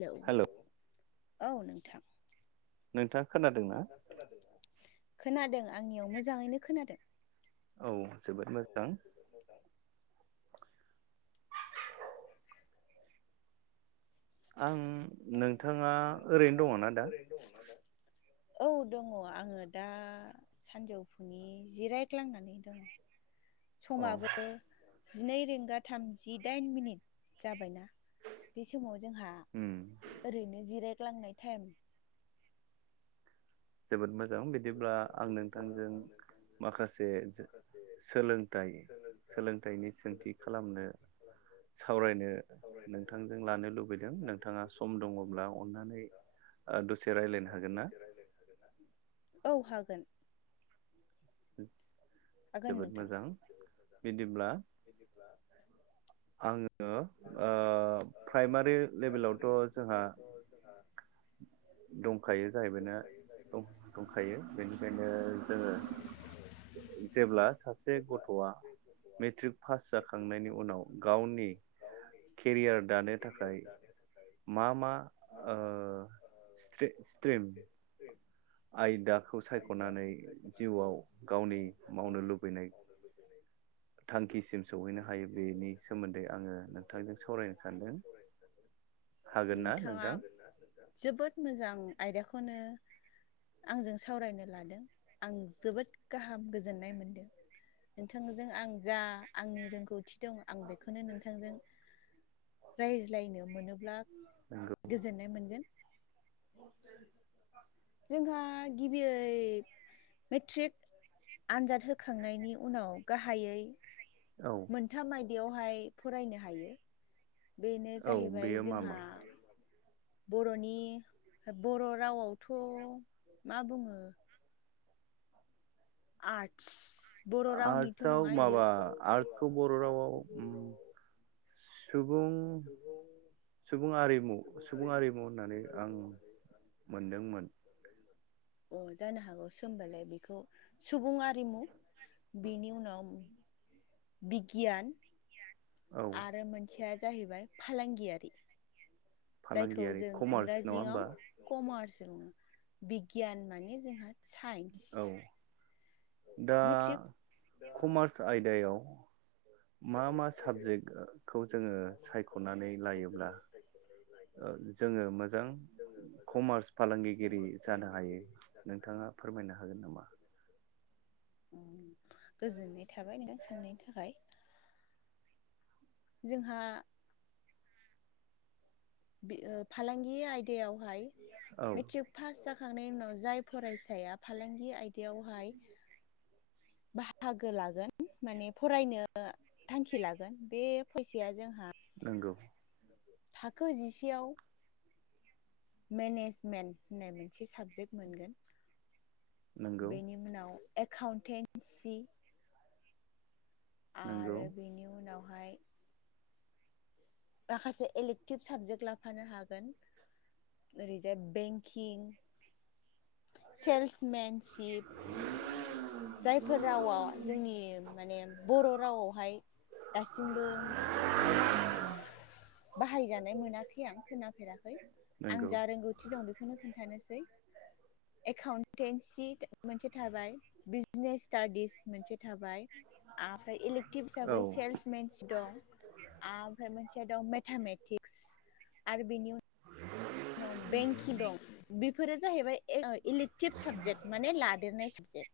Hello औ नोंथां नोंथाङा खोनादों ना खोनादों आंनियाव मोजाङैनो खोनादों औ जोबोद मोजां आं नोंथाङा ओरैनो दङ ना दा औ दङ आङो दा सानजौफुनि जिरायग्लांनानै दङ अ समाबो जिनै रिंगा थामजिदाइन मिनिट जाबायना बे समाव जोंहा उम ओरैनो जिराय ग्लांनाय टाइम जोबोद मो मोजां बिदिब्ला आं नोंथांजों माखासे सोलोंथाइ सोलोंथाइनि सोंथि खालामनो सावरायनो नोंथांजों लानो लुबैदों नोंथाङा सम दङब्ला अन्नानै दसे रायज्लायनो ओ हागोन ना औ हागोन द [unintelligible] हागोन जोबोद नोंथां मोजां बिदिब्ला आङो ओ प्राइमारि लेभेलावथ' जोंहा दंखायो जाहैबायनो दंखायो बेनिखायनो जोङो जेब्ला सासे गथ'आ मेट्रिक पास जाखांनायनि उनाव गावनि केरियार दानो थाखाय मा मा ओ सिथ्रिम सिथ्रिम आयदाखौ सायख'नानै जिउआव गावनि मावनो लुबैनाय थांखिसिम सौहैनो हायो बेनि सोमोन्दै आङो नोंथांजों सावरायनो सानदों हागोन ना नोंथाङा नोंथां जोबोद मोजां [unintelligible] आयदाखौनो आंजों सावरायनो लादों आं जोबोद गाहाम गोज गोजोननाय मोनदों नोंथांजों आं जा आंनि रोंगौथि दं आं बेखौनो नोंथांजों रायज्लायनो मोनोब ब्ला नंगौ गोजोननाय मोनगोन जोंहा गिबियै मेट्रिक आनजाद होखांनायनि उनाव गाहायै औ मोनथाम आय बेयावहाय फरायनो हायो बेनो औ जाहैबाय बेयो मा जोंहा मा बर'नि बर' रावआवथ' मा बुङो आटस आर्टसआव माबा आर्टसखौ बर' रावाव सुबुं सुबुं आरिमु सुबुं आरिमु होननानै आं मोनदोंमोन अ जानो हागौसो सोमबालाय बेखौ सुबुं आरिमु बेनि उनाव बिगियान औ आरो मोनसे खोथायया जाहैबाय फालांगियारि जायखौ फालांगियारि जों कमार्स नङा होमबा इंराजियाव कमार्स बुङो बिगियान माने जोंहा साइन्स औ दा मेट्रिक कमार्स आयदायाव मा मा साबजेक्टखौ जोङो सायख'नानै लायोब्ला ओ जोङो मोजां कमार्स फालांगिगिरि जानो हायो नोंथाङा फोरमायनो हागोन नामा? गोजोननाय थाबाय नोंथां सोंनायनि थाखाय। जोंहा बे फालांगि आयदायावहाय औ मेट्रिक पास जाख खांनायनि उनाव जाय फरायसाया फालांगि आयदायावहाय बाहागो लागोन माने फरायनो थांखि लागोन बे फैसाया जोंहा नंगौ थाखो जिसेयाव मेनेजमेन्ट होननाय मोनसे साबजेक्ट मोनगोन। नंगौ बेनि उनाव एकाउन्टेन्सि नंगौ आरो बेनि उनाव बेहाय माखासे एलेक्टिभ साबजेक्ट लाफानो हागोन ओरैजाय बेंकिं सेल्समेनसिप जायफोर रावा जोंनि माने बर रावआवहाय दासिमबो बाहायजानाय मोनाखै खै आं खोनाफेराखै आं नंगौ जा रोंगौथि दं बेखौनो खोन्थानोसै। एकाउन्टेन्सि मोनसे थाबाय बिजनेस स्टाडिस मोनसे थाबाय आफाय इलेटिभ औ हिसाबै सेल्समेन दं आफाय मोनसे दं मेथामेटिक्स आरो बेनि उन जनाव बेंकि दं बेफोरो जाहैबाय इलेक्टिभ साबजेक्ट माने लादेरनाय साबजेक्ट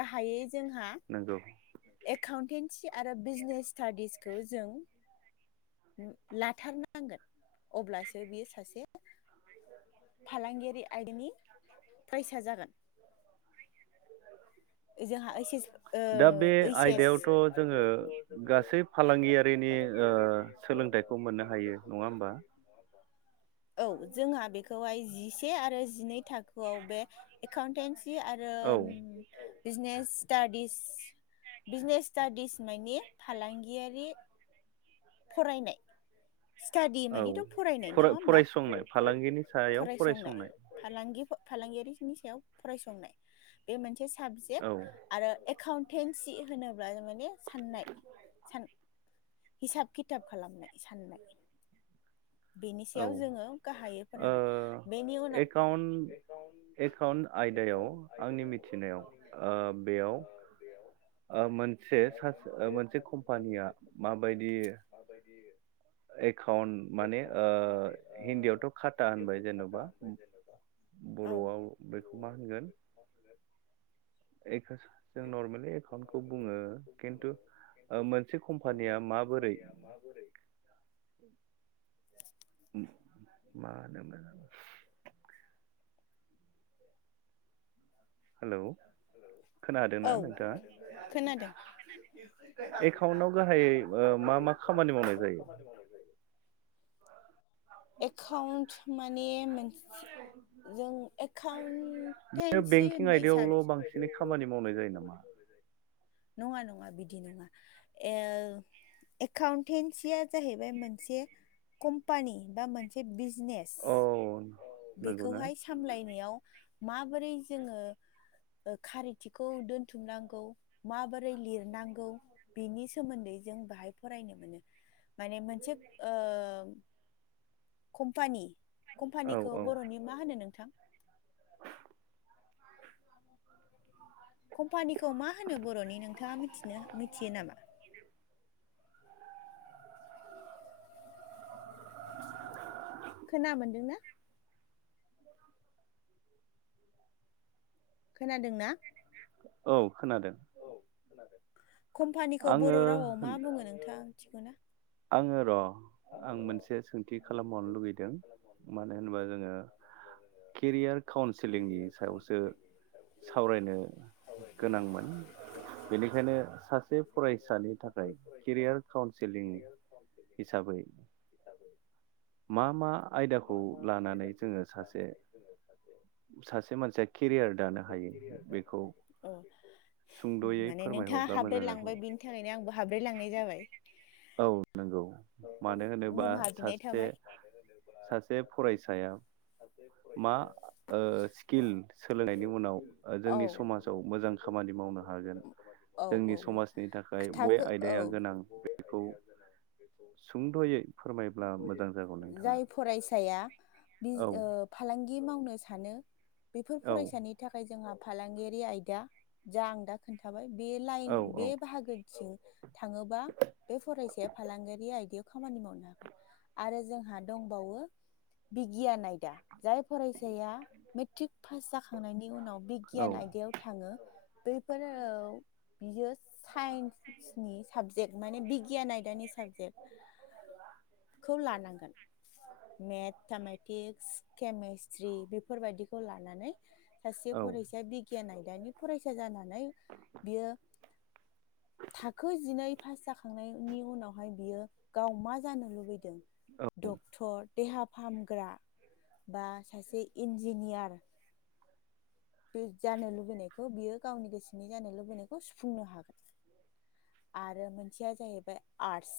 गाहायै जोंहा नंगौ एकाउन्टेन्सि आरो बिजनेस स्टाडिसखौ जों लाथारनांगोन अब्लासो बेयो सासे फालांगिआरि आयदानि फायसा जागोन जाहा ओस एस ओ दा बे ओस एस आयदायावथ' जोङो गासै फालांगियारिनि ओ सोलोंथाइखौ मोननो हायो नङा होमबा [unintelligible] औ जोंहा बेखौ दहाय जिसे आरो जिनै थाखोआव बे एकाउन्टेन्स आरो औ बिजनेस स्टादिस बिजनेस स्टादिस माने फालांगियारि फरायनाय स्टाडि मानिथ फरायनाय नङा होमबा संनाय फालांगिनि सायाव फरायसंनाय फालांगियारिनि सायाव फरायसंनाय बे मोनसे साबजेक औ आरो एकाउन्टेन्सि होनोब्ला माने साननाय सान हिसाब खिथाब खालामनाय साननाय बेनि औ सायाव जोङो गाहायै ओ फरायगोन बेनि उनाव एकान्ट एकाउन्ट आयदायाव आंनि मिथिनायाव ओ बेयाव मोनसे स मोनसे कम्पानिया माबायदि एकाउन्ट माने ओ हिन्दीयावथ' खाता होनबाय जेन'बा औ बर'आव बेखौ मा होनगोन जों नर्मेल एकाउन्टखौ बुङो खिन्थु मोनसे कम्पानिया माबोरै? मा दोनगोन हेलौ खोनादोंना औ खोनादों नोंथाङा एकाउन्टाव गाहायै मा मा खामानि मावनाय जायो? एकाउन्ट माने मोनसे जों एकाउन्टेनसि होननाय साबजेक बेसिनि खामानि मावनाय जायो नामा? नङा नङा बिदि नङा ओ एकाउन्टेनसिया जाहैबाय मोनसे कम्पानि बा मोनसे बि बिजनेस औ नंगौना बेखौहाय सामलायनायाव माबोरै जोङो खारिथिखौ दोनथुमनांगौ माबोरै लिरनांगौ बिनि सोमोन्दै जों बाहाय फरायनो मोनो। माने मोनसे ओ कम्पानि औ कम्पानिखौ औ बर'नि मा होनो नोंथां? कम्पानिखौ मा होनो बर'नि नोंथाङा मिथि मिथिनो मिथियो नामा? खोना मोनदोंना? खोनादोंना? औ खोनादों। आरो कम्पानिखौ बर' आङो रावआव मा बुङो नोंथाङा थिगौना? आङो र आं मोनसे सोंथि खालामबावनो लुगैदों मानो होनोबा जोङो केरियार काउन्सिलिंनि सायावसो सावरायनो गोनांमोन बेनिखायनो सासे फरायसानि थाखाय केरियार काउन्सिलिं [unintelligible] हिसाबै मा मा आयदाखौ लानानै जोङो सासे सासे मानसिया केरियार दानो हायो बेखौ सुंद'यै माने नोंथाङा फोरमायहरब्ला मोजां जागौ हाब्रायलांबाय बिनि थाखायनो आंबो हाब्रायलांनाय जाबाय। नोंगौ। मानो होनोबा निमाहा बिनाय सासे थाबाय। सासे फरायसाया मा स्किल सोलोंनायनि उनाव औ जोंनि समाजाव मोजां खामानि मावनो हागोन औ जोंनि औ समाजनि थाखाय बय खोथाखो औ आयदाया गोनां बेखौ [inaudible] सुंद'यै फोरमायब्ला मोजां जागौ जाय नोंथाङा। फरायसाया बि औ ओ फालांगि दि मावनो सानो बेफोर औ फरायसानि थाखाय जोंहा फालांगियारि आयदा जा आं दा खोन्थाबाय बे औ लाइन बे औ बाहागोथि थाङोबा बे फरायसाया फालांगियारि आयदायाव खामानि मावनो हागोन आरो जोंहा दंबावो बिगियान आयदा। जाय फरायसाया मेट्रिक पास जाखांनायनि उनाव औ बिगियान आयदायाव थाङो बैफोर बियो साइन्सनि साबजेक्ट माने बिगियान आदानि साबजेक्ट खौ लानांगोन। मेथामेटिक्स केमेस्ट्रि बेफोरबायाददिखौ लानानै सासे औ फरायसा बिगियान आयदा दानि फरायसा जानानै बियो थाखो जिनै पास जाखांनायनि उनावहाय बियो गाव मा जानो लुबैदों। औ दं देहा फाहामग्रा बा सासे इन्जिनियार बे जानो लुबैनायखौ बियो गावनि गोसोनि जानो लुबैनायखौ सुफुंनो हागोन आरो मोनसेया जाहैबाय आर्टस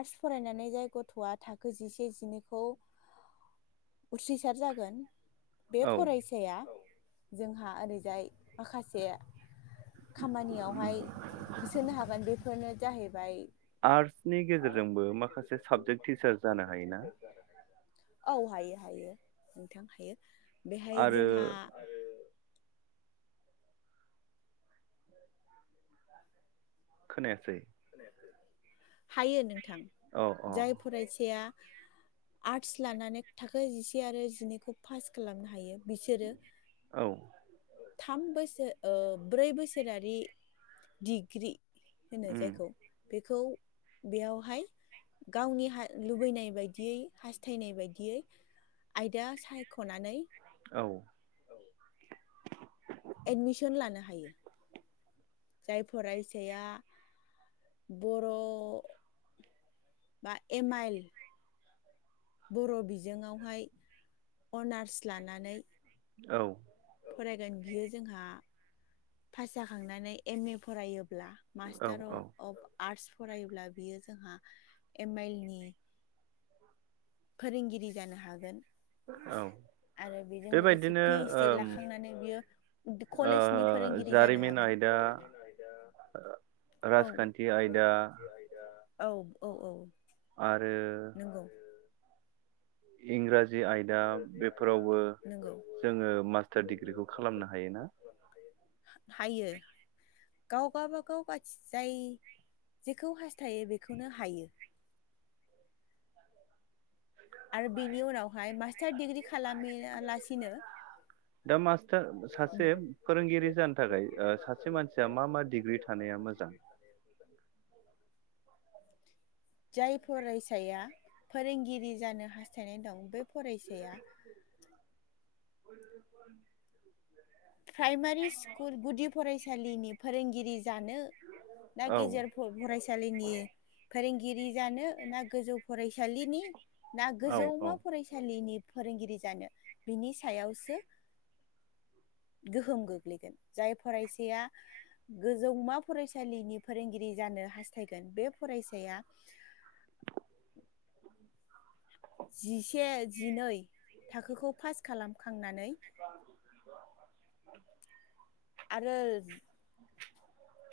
आर्टस फरायनानै जाय गथ'आ थाखो जिसे जिनैखौ उथ्रिसार जागोन बे औ फरायसाया जोंहा ओरैजाय माखासे खामानियावहाय होसोनो हागोन बेफोरनो जाहैबाय नि गेजेरजोंबो माखासे साबजेक्ट टिचार जानो हायोना? औ हायो हायो नोंथां हायो। बेहाय आरो जोंहा खोनायासै हायो नों थां औ औ जाय फरायसाया आर्टस लानानै थाखो जिसे आरो जिनैखौ पास खालामनो हायो। बिसोरो औ थाम बोसोर ओ ब्रै बोसोरारि डिग्रि होनो जाय उम बेखौ बेयावहाय गावनि लुबैनाय बायदियै हास्थायनाय बायदियै आयदा सायख'नानै औ एडमिसन लानो हायो जाय फरायसाया बर' बा एमाइल बर' बिजोंआवहाय अनार्स लानानै औ फरायगोन बियो जोंहा पास जाखांनानै एम ए फरायो औ औ [unintelligible] आर्टस फरायोब्ला बियो जोंहा एम आइल नि फोरोंगिरि जानो हागोन। औ आरो बेजों लोगोसे बेबायदिनो पि एसड ओम लाखांनानै बियो ओ कलेजनि फोरोंगिरि जानो जारिमिन हागोन आयदा राजखान्थि आयदा औ औ औ औ आरो नंगौ इंराजि जि आयदा बेफोरावबो नंगौ जोङो मास्टार डिग्रिखौ खालामनो हायोना हायो गाव गाबागाव जाय जेखौ हास्थायो बेखौनो हायो आरो बेनि उनावहाय मास्टार दिडिग्रि खालामालासिनो दा मास्टार सासे फोरोंगिरि जानो थाखाय सासे मानसिया मा मा डिग्रि थानाया मोजां जाय फरायसाया फोरोंगिरि जानो हास्थायनाय दं बे फरायसाया [inaudible] प्राइमारि स्कुल गुदि फरायसालिनि फोरोंगिरि जानो ना औ गेजेर फरायसालिनि फोरोंगिरि जानो ना गोजौ फरायसालिनि ना औ गोजौमा औ फरायसालिनि फोरोंगिरि जानो बिनि सायावसो गोहोम गोग्लैगोन जाय फरायसाया गोजौमा फरायसालिनि फोरोंगिरि जानो हास्थायगोन बे फरायसाया जिसे जिनै थाखोखौ पास खालाम खांनानै [unintelligible] आरो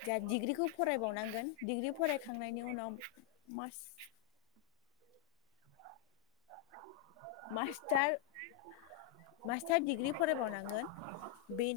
जा डिग्रिखौ फरायबावनांगोन डिग्रि फरायखांनायनि उनाव मास मास्टार मास्टार डिग्रि फरायबावनांगोन बे